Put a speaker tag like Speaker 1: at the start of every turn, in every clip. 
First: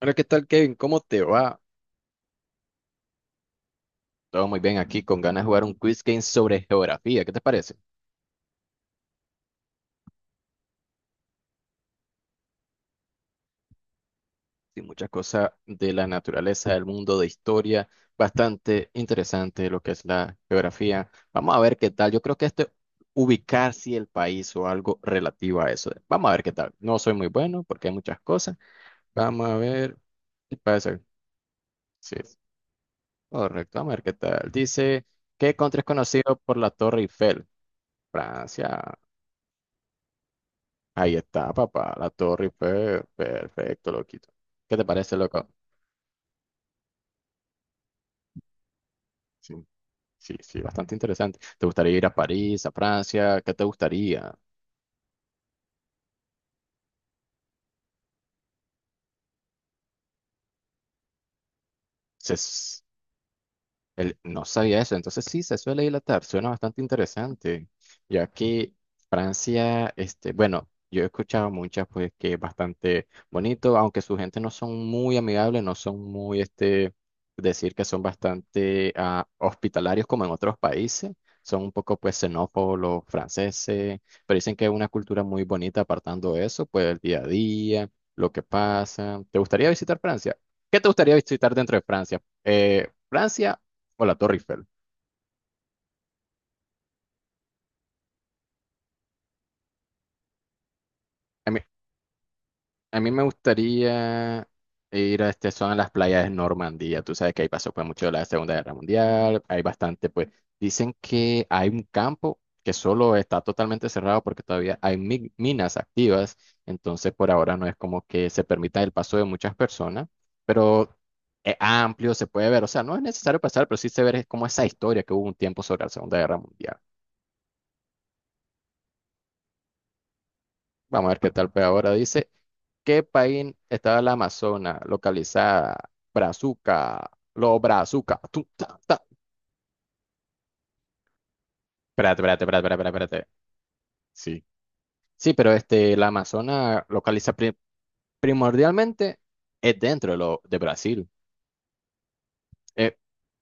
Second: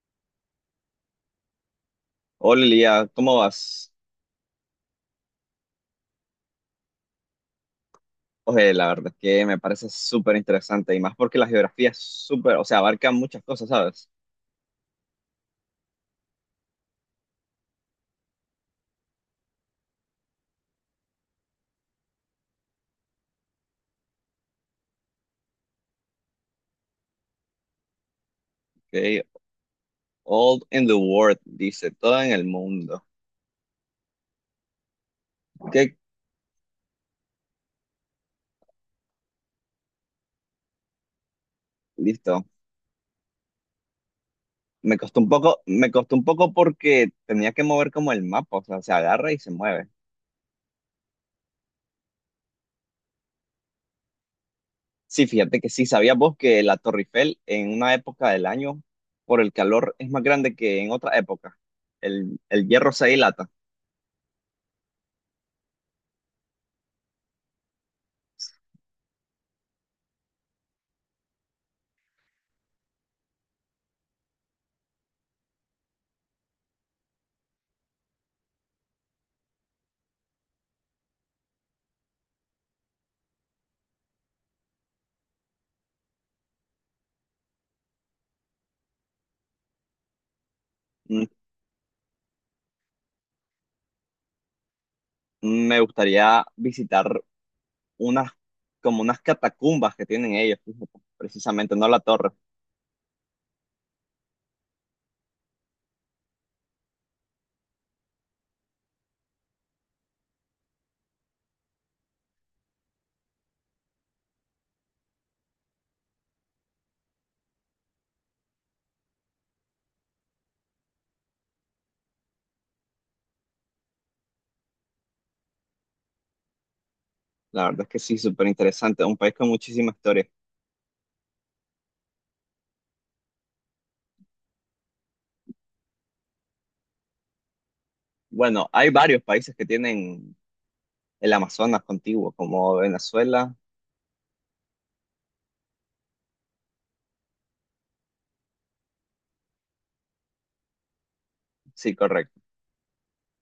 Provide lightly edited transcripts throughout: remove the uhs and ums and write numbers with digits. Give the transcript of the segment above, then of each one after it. Speaker 1: Hola, ¿qué tal, Kevin? ¿Cómo te va?
Speaker 2: Hola Lía, ¿cómo vas?
Speaker 1: Todo muy bien aquí, con ganas de jugar un quiz game sobre geografía. ¿Qué te parece?
Speaker 2: Oye, la verdad es que me parece súper interesante y más porque la geografía es súper, o sea, abarca muchas cosas, ¿sabes?
Speaker 1: Sí, muchas cosas de la naturaleza, del mundo, de historia. Bastante interesante lo que es la geografía. Vamos a ver qué tal. Yo creo que esto, ubicar si el país o algo relativo a eso. Vamos a ver qué tal. No soy muy bueno porque hay muchas cosas.
Speaker 2: Okay.
Speaker 1: Vamos a ver. ¿Qué
Speaker 2: All in the
Speaker 1: pasa?
Speaker 2: world, dice,
Speaker 1: Sí,
Speaker 2: todo en el mundo.
Speaker 1: correcto. Vamos a ver qué tal. Dice, ¿qué
Speaker 2: Ok,
Speaker 1: country es conocido por la Torre Eiffel? Francia. Ahí está, papá, la Torre
Speaker 2: listo.
Speaker 1: Eiffel. Perfecto, loquito. ¿Qué te
Speaker 2: Me
Speaker 1: parece,
Speaker 2: costó un
Speaker 1: loco?
Speaker 2: poco, me costó un poco porque tenía que mover como el mapa, o sea, se agarra y se
Speaker 1: Sí,
Speaker 2: mueve.
Speaker 1: sí, sí, bastante interesante. ¿Te gustaría ir a París, a Francia? ¿Qué te gustaría?
Speaker 2: Sí, fíjate que sí, ¿sabías vos que la Torre Eiffel en una época del año, por el calor, es más grande que en otra época? El
Speaker 1: Se-
Speaker 2: hierro se dilata.
Speaker 1: Él no sabía eso, entonces sí, se suele dilatar, suena bastante interesante, ya que Francia, este, bueno, yo he escuchado muchas, pues que es bastante bonito, aunque su gente no son muy amigables, no son muy, este, decir que son bastante hospitalarios como en otros países, son un poco, pues, xenófobos los franceses, pero dicen que es una cultura muy bonita, apartando eso, pues, el día a día, lo que pasa. ¿Te gustaría visitar Francia? ¿Qué te gustaría
Speaker 2: Mm,
Speaker 1: visitar dentro de Francia? Francia o la Torre Eiffel.
Speaker 2: Me gustaría visitar unas, como unas catacumbas que tienen ellos, fíjate,
Speaker 1: A mí,
Speaker 2: precisamente, no la torre.
Speaker 1: a mí me gustaría ir a este zona de las playas de Normandía. Tú sabes que ahí pasó pues mucho de la Segunda Guerra Mundial. Hay bastante, pues. Dicen que hay un campo que solo está totalmente cerrado porque todavía hay minas activas. Entonces, por ahora no es como que se permita el paso de muchas personas, pero es amplio, se puede ver. O sea, no es necesario pasar, pero sí se ve como esa historia que hubo un tiempo sobre la Segunda Guerra Mundial.
Speaker 2: La verdad es que sí, súper interesante, un país con muchísima historia.
Speaker 1: Vamos a ver qué tal, pues ahora dice. ¿Qué país estaba la Amazona localizada? Brazuca, lo Brazuca. Tu,
Speaker 2: Bueno,
Speaker 1: ta,
Speaker 2: hay
Speaker 1: ta.
Speaker 2: varios países que tienen el Amazonas
Speaker 1: Espérate,
Speaker 2: contiguo,
Speaker 1: espérate, espérate,
Speaker 2: como
Speaker 1: espérate, espérate. Espérate.
Speaker 2: Venezuela,
Speaker 1: Sí. Sí, pero este, la Amazona localiza primordialmente es dentro de Brasil.
Speaker 2: sí, correcto.
Speaker 1: Eh,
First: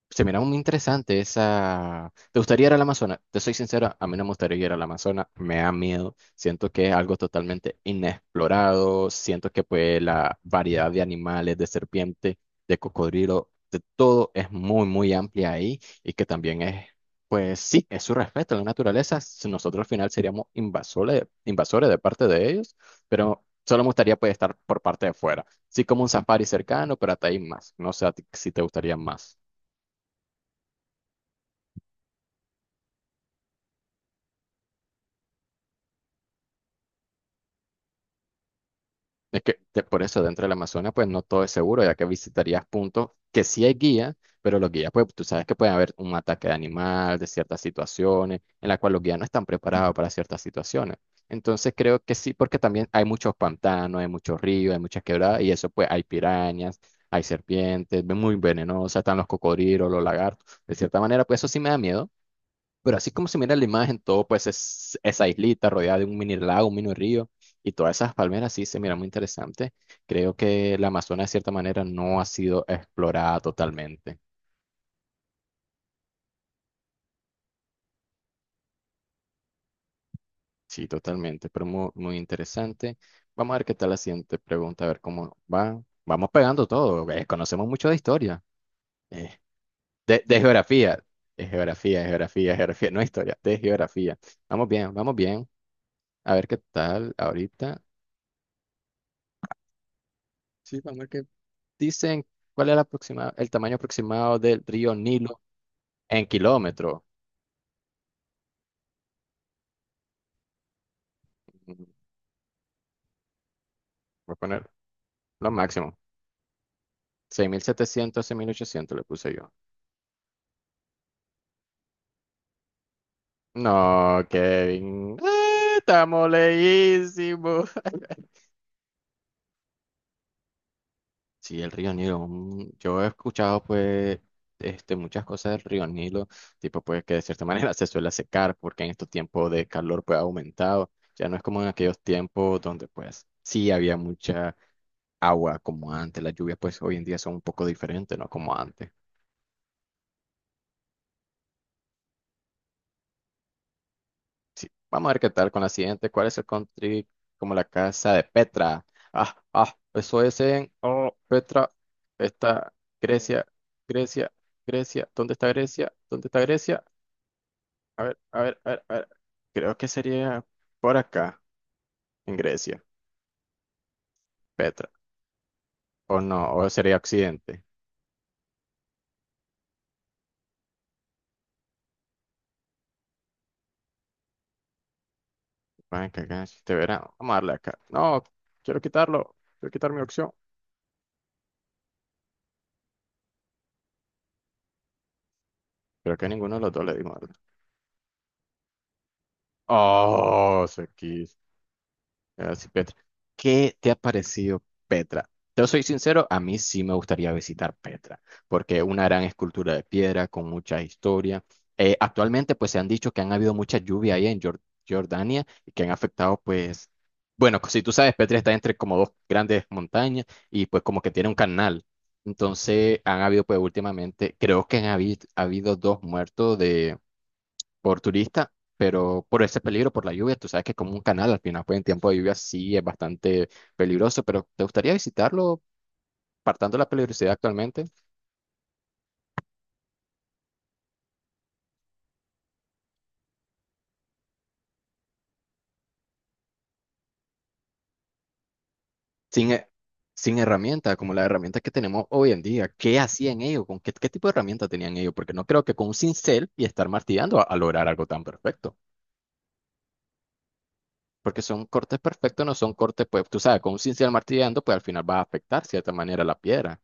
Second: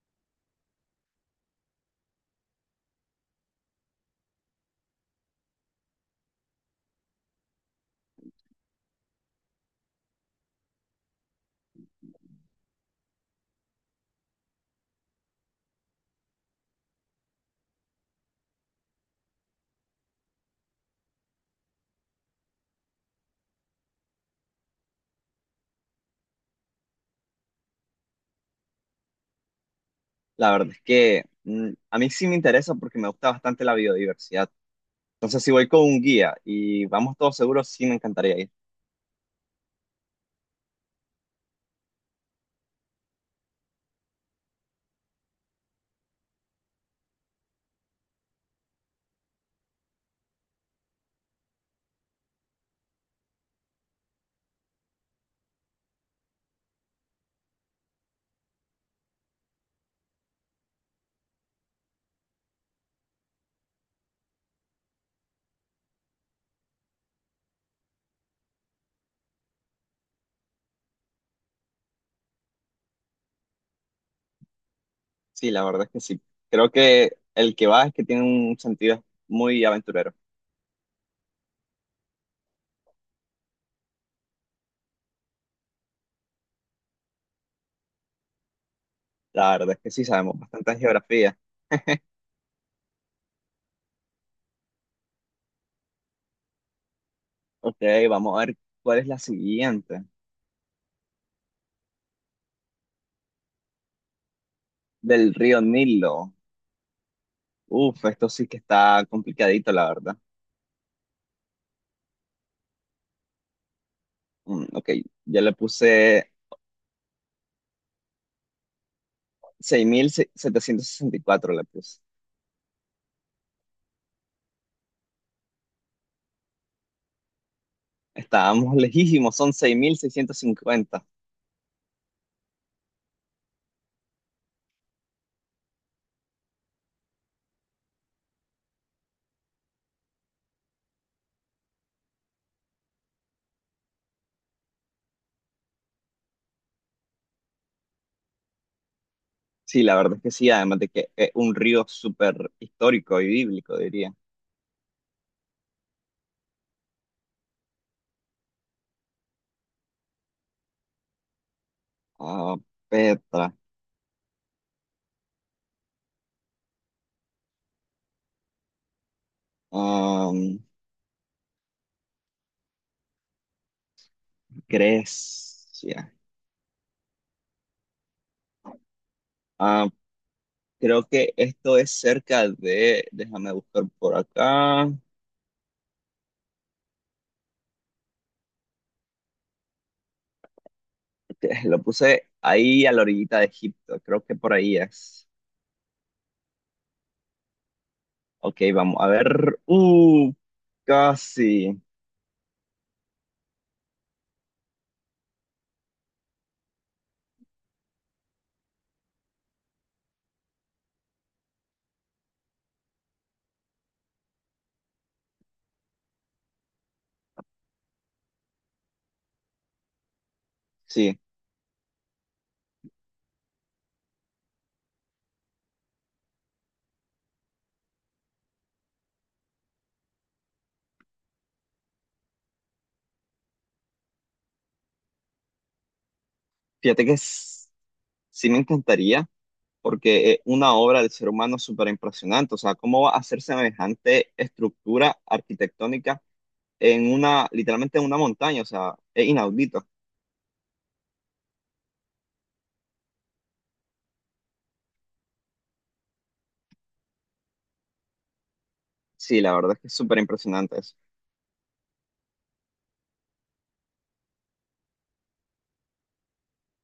Speaker 1: Se mira muy interesante esa. ¿Te gustaría ir al Amazonas? Te soy sincero, a mí no me gustaría ir al Amazonas, me da miedo, siento que es algo totalmente inexplorado, siento que pues la variedad de animales, de serpiente, de cocodrilo, de todo es muy, muy amplia ahí y que también es, pues sí, es su respeto a la naturaleza, si nosotros al final seríamos invasores, invasores de parte de ellos, pero solo me gustaría pues estar por parte de fuera, sí como un safari cercano, pero hasta ahí más, no sé a ti si te gustaría más.
Speaker 2: La verdad es que a mí sí me interesa porque me gusta bastante la biodiversidad. Entonces, si voy con un guía y vamos todos seguros, sí me encantaría ir.
Speaker 1: Es que por eso dentro del Amazonas pues no todo es seguro, ya que visitarías puntos que sí hay guía, pero los guías pues tú sabes que puede haber un ataque de animal, de ciertas situaciones, en la cual los guías no están preparados para ciertas situaciones. Entonces creo que sí, porque también hay muchos pantanos, hay muchos ríos, hay muchas quebradas y eso pues hay pirañas, hay serpientes, muy venenosas, están los cocodrilos, los lagartos. De cierta manera pues eso sí me da miedo. Pero así como se mira la imagen, todo pues es esa islita rodeada de un mini lago, un mini río y todas esas palmeras sí se mira muy interesante. Creo que la Amazonas de cierta manera no ha sido explorada totalmente.
Speaker 2: Sí, la verdad es que sí. Creo que el que va es que tiene un sentido muy aventurero.
Speaker 1: Sí, totalmente, pero muy, muy interesante. Vamos a ver qué tal la siguiente pregunta, a ver cómo va. Vamos pegando todo, conocemos mucho de historia, eh,
Speaker 2: La verdad es que sí,
Speaker 1: de,
Speaker 2: sabemos bastante de
Speaker 1: geografía,
Speaker 2: geografía.
Speaker 1: de geografía, de geografía, de geografía, no historia, de geografía. Vamos bien, vamos bien. A ver qué tal
Speaker 2: Ok,
Speaker 1: ahorita.
Speaker 2: vamos a ver cuál es la siguiente.
Speaker 1: Sí, vamos a ver qué. Dicen cuál es la el tamaño aproximado del río
Speaker 2: Del
Speaker 1: Nilo
Speaker 2: río
Speaker 1: en
Speaker 2: Nilo.
Speaker 1: kilómetros.
Speaker 2: Uf, esto sí que está complicadito, la verdad.
Speaker 1: Mm, Voy a poner
Speaker 2: Ok, ya
Speaker 1: lo
Speaker 2: le
Speaker 1: máximo.
Speaker 2: puse
Speaker 1: 6.700, 6.800 le puse yo.
Speaker 2: 6764. Le puse.
Speaker 1: No, Kevin. Estamos leísimos.
Speaker 2: Estábamos lejísimos, son 6650.
Speaker 1: Sí, el río Nilo. Yo he escuchado pues este, muchas cosas del río Nilo, tipo pues que de cierta manera se suele secar porque en estos tiempos de calor pues ha aumentado. Ya no es como en aquellos tiempos donde pues sí había mucha agua como antes. Las lluvias pues hoy en día son un poco diferentes, ¿no? Como antes.
Speaker 2: Sí, la verdad es que sí, además de que es un río súper histórico y bíblico, diría.
Speaker 1: Sí, vamos a ver qué tal con la siguiente. ¿Cuál es el country como la casa de Petra? Ah, ah, eso es en oh, Petra.
Speaker 2: Ah,
Speaker 1: Está Grecia,
Speaker 2: Petra,
Speaker 1: Grecia, Grecia. ¿Dónde está Grecia? ¿Dónde está Grecia? A ver, a ver, a ver, a ver. Creo que sería
Speaker 2: am,
Speaker 1: por acá, en Grecia, Petra.
Speaker 2: Grecia.
Speaker 1: O no, o sería Occidente.
Speaker 2: Ah, creo que esto es cerca de, déjame buscar por acá.
Speaker 1: Van que acá este verano. Vamos a darle acá. No, quiero quitarlo. Quiero quitar mi opción.
Speaker 2: Lo puse ahí a la orillita de Egipto, creo que por ahí es.
Speaker 1: Creo que a ninguno de los dos le dimos, ¿verdad?
Speaker 2: Ok, vamos a ver.
Speaker 1: Oh, se quiso.
Speaker 2: Casi.
Speaker 1: Ah, sí, Petra. ¿Qué te ha parecido Petra? Yo soy sincero, a mí sí me gustaría visitar Petra, porque una gran escultura de piedra con mucha historia. Actualmente, pues se han dicho que han habido mucha lluvia ahí en Jordania y que han afectado, pues, bueno, si tú sabes, Petra está entre como dos grandes montañas y pues como que
Speaker 2: Sí,
Speaker 1: tiene un canal. Entonces, han habido, pues últimamente, creo que habido dos muertos por turista, pero por ese peligro, por la lluvia, tú sabes que como un canal al final, pues en tiempo de lluvia sí es bastante peligroso, pero ¿te gustaría visitarlo partando de la
Speaker 2: fíjate que
Speaker 1: peligrosidad actualmente?
Speaker 2: sí me encantaría, porque es una obra del ser humano súper impresionante. O sea, ¿cómo va a hacer semejante estructura arquitectónica en una, literalmente en una montaña? O sea, es
Speaker 1: Sin, he-
Speaker 2: inaudito.
Speaker 1: sin herramientas, como las herramientas que tenemos hoy en día. ¿Qué hacían ellos? ¿Con qué tipo de herramientas tenían ellos? Porque no creo que con un cincel y estar martillando a lograr algo tan perfecto.
Speaker 2: Sí, la verdad es que es súper impresionante eso.
Speaker 1: Porque son cortes perfectos, no son cortes, pues tú sabes, con un cincel martillando, pues al final va a afectar de cierta manera la piedra.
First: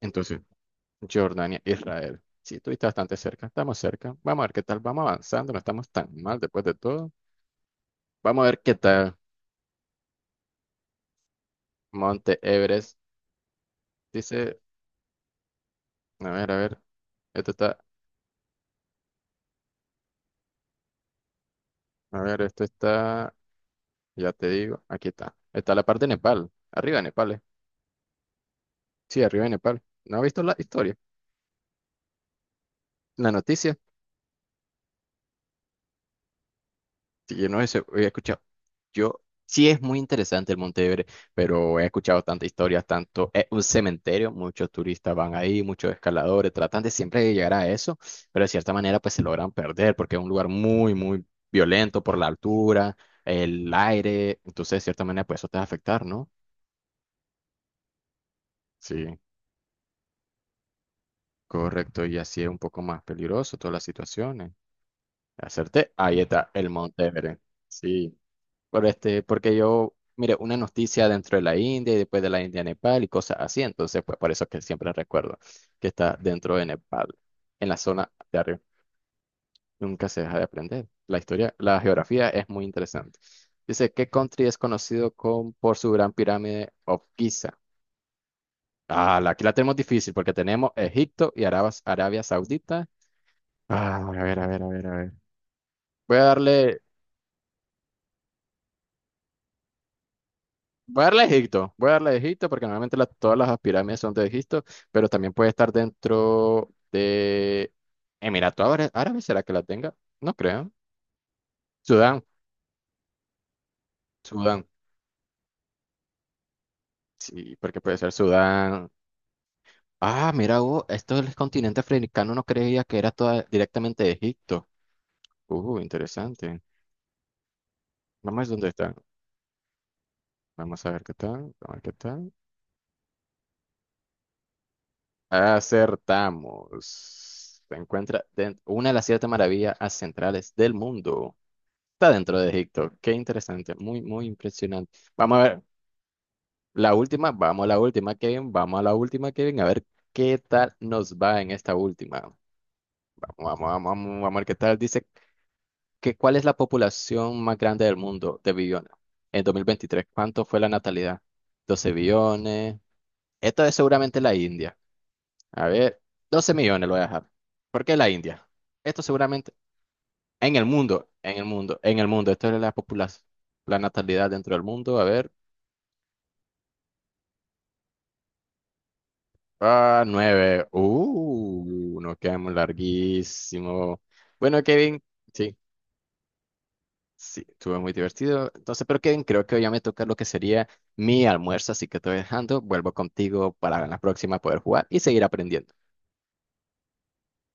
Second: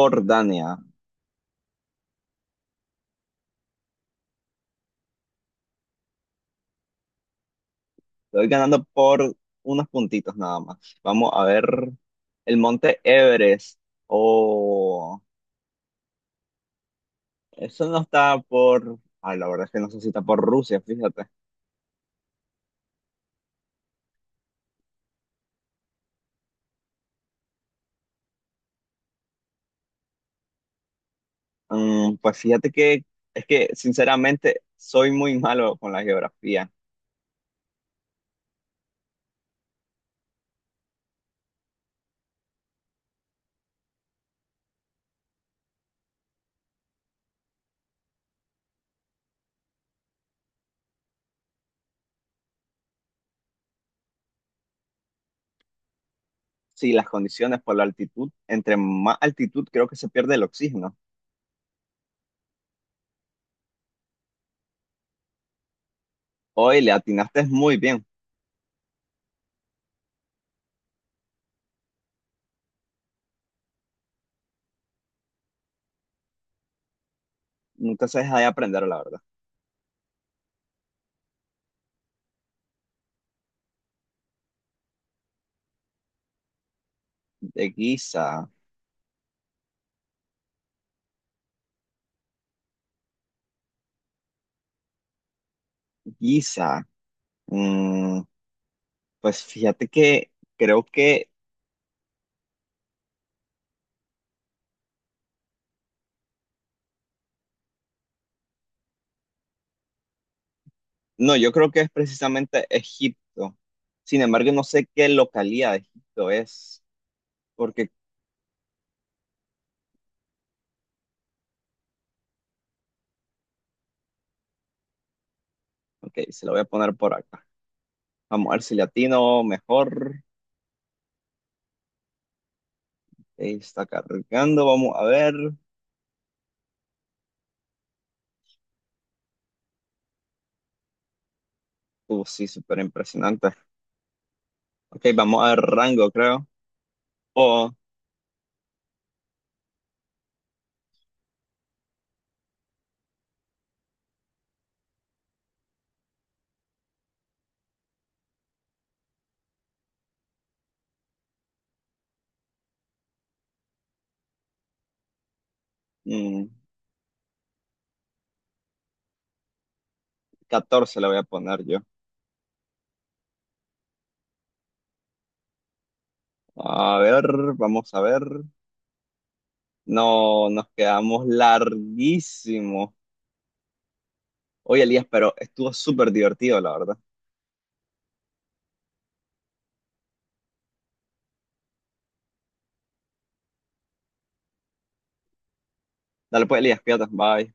Speaker 1: Entonces, Jordania, Israel. Sí, estuviste bastante cerca, estamos cerca. Vamos a ver qué tal, vamos avanzando, no estamos tan mal después de todo. Vamos a
Speaker 2: Estoy
Speaker 1: ver qué
Speaker 2: ganando
Speaker 1: tal.
Speaker 2: por unos puntitos nada más. Vamos a ver
Speaker 1: Monte
Speaker 2: el
Speaker 1: Everest
Speaker 2: monte Everest.
Speaker 1: dice,
Speaker 2: Oh,
Speaker 1: a ver, esto está,
Speaker 2: eso no está por... Ah, la verdad es que no sé si está por Rusia, fíjate.
Speaker 1: a ver, esto está, ya te digo, aquí está. Está la parte de Nepal, arriba de Nepal. Sí, arriba de Nepal. ¿No has visto la historia?
Speaker 2: Mm, pues fíjate que
Speaker 1: La
Speaker 2: es que
Speaker 1: noticia.
Speaker 2: sinceramente soy muy malo con la geografía.
Speaker 1: Sí, yo no eso, he escuchado. Yo sí es muy interesante el Montevideo, pero he escuchado tantas historias, tanto es un cementerio, muchos turistas van ahí, muchos escaladores, tratan de siempre de llegar a eso, pero de cierta manera pues se logran perder porque es un lugar muy, muy violento por la altura, el aire, entonces de cierta manera pues eso te va a afectar, ¿no?
Speaker 2: Sí, las condiciones por la altitud. Entre más
Speaker 1: Sí,
Speaker 2: altitud creo que se pierde el oxígeno.
Speaker 1: correcto, y así es un poco más peligroso todas las situaciones. Acerté, ahí está el
Speaker 2: Hoy le
Speaker 1: Montevideo.
Speaker 2: atinaste muy bien.
Speaker 1: Sí. Por este, porque yo mire una noticia dentro de la India y después de la India Nepal y cosas así, entonces pues por eso es que siempre recuerdo que está dentro de Nepal, en la
Speaker 2: Nunca
Speaker 1: zona
Speaker 2: se
Speaker 1: de
Speaker 2: deja de
Speaker 1: arriba.
Speaker 2: aprender, la verdad.
Speaker 1: Nunca se deja de aprender. La historia, la geografía es muy interesante. Dice, ¿qué country es conocido por su gran pirámide of Giza?
Speaker 2: De Giza,
Speaker 1: Aquí la tenemos difícil porque tenemos Egipto y Arabia Saudita. A ver, a ver, a ver, a ver. Voy a darle
Speaker 2: Giza. Mm, pues fíjate que creo
Speaker 1: Voy a darle a
Speaker 2: que...
Speaker 1: Egipto, voy a darle a Egipto porque normalmente todas las pirámides son de Egipto, pero también puede estar dentro de Emiratos Árabes, ¿será que la tenga? No creo.
Speaker 2: No, yo creo que es
Speaker 1: Sudán,
Speaker 2: precisamente Egipto. Sin embargo, no
Speaker 1: Sudán,
Speaker 2: sé qué localidad de Egipto es,
Speaker 1: sí, porque
Speaker 2: porque,
Speaker 1: puede ser Sudán. Mira, vos, esto del continente africano no creía que era toda directamente de Egipto.
Speaker 2: ok, se lo voy
Speaker 1: Interesante.
Speaker 2: a poner por acá.
Speaker 1: Vamos
Speaker 2: Vamos
Speaker 1: a ver
Speaker 2: a ver
Speaker 1: dónde
Speaker 2: si
Speaker 1: están.
Speaker 2: latino mejor.
Speaker 1: Vamos a ver qué tal, vamos a ver qué tal.
Speaker 2: Ahí está cargando, vamos a ver.
Speaker 1: Acertamos. Se encuentra dentro, una de las siete maravillas centrales del mundo. Está dentro
Speaker 2: Sí,
Speaker 1: de
Speaker 2: súper
Speaker 1: Egipto. Qué
Speaker 2: impresionante.
Speaker 1: interesante. Muy, muy impresionante.
Speaker 2: Ok,
Speaker 1: Vamos a
Speaker 2: vamos a ver
Speaker 1: ver.
Speaker 2: rango, creo.
Speaker 1: La última, vamos a
Speaker 2: O
Speaker 1: la última, Kevin. Vamos a la última, Kevin. A ver qué tal nos va en esta última. Vamos, vamos, vamos, vamos, vamos a ver qué tal. Dice que cuál es la población más grande del mundo de billones en 2023. ¿Cuánto fue la natalidad? 12 billones. Esto es seguramente la India. A ver,
Speaker 2: mm,
Speaker 1: 12 millones lo voy a dejar. ¿Por qué la India? Esto seguramente en el
Speaker 2: 14 le
Speaker 1: mundo,
Speaker 2: voy a
Speaker 1: en el
Speaker 2: poner yo.
Speaker 1: mundo, en el mundo. Esto es la población, la natalidad dentro del mundo. A ver.
Speaker 2: A ver, vamos a ver.
Speaker 1: Ah,
Speaker 2: No,
Speaker 1: nueve.
Speaker 2: nos quedamos
Speaker 1: Nos quedamos
Speaker 2: larguísimo.
Speaker 1: larguísimo. Bueno,
Speaker 2: Oye,
Speaker 1: Kevin,
Speaker 2: Elías, pero
Speaker 1: sí,
Speaker 2: estuvo súper divertido, la verdad.
Speaker 1: sí, estuvo muy divertido. Entonces, pero Kevin, creo que hoy ya me toca lo que sería mi almuerzo, así que te voy dejando. Vuelvo contigo para la próxima poder jugar y seguir aprendiendo.
Speaker 2: Dale pues, Elías, cuídate, bye.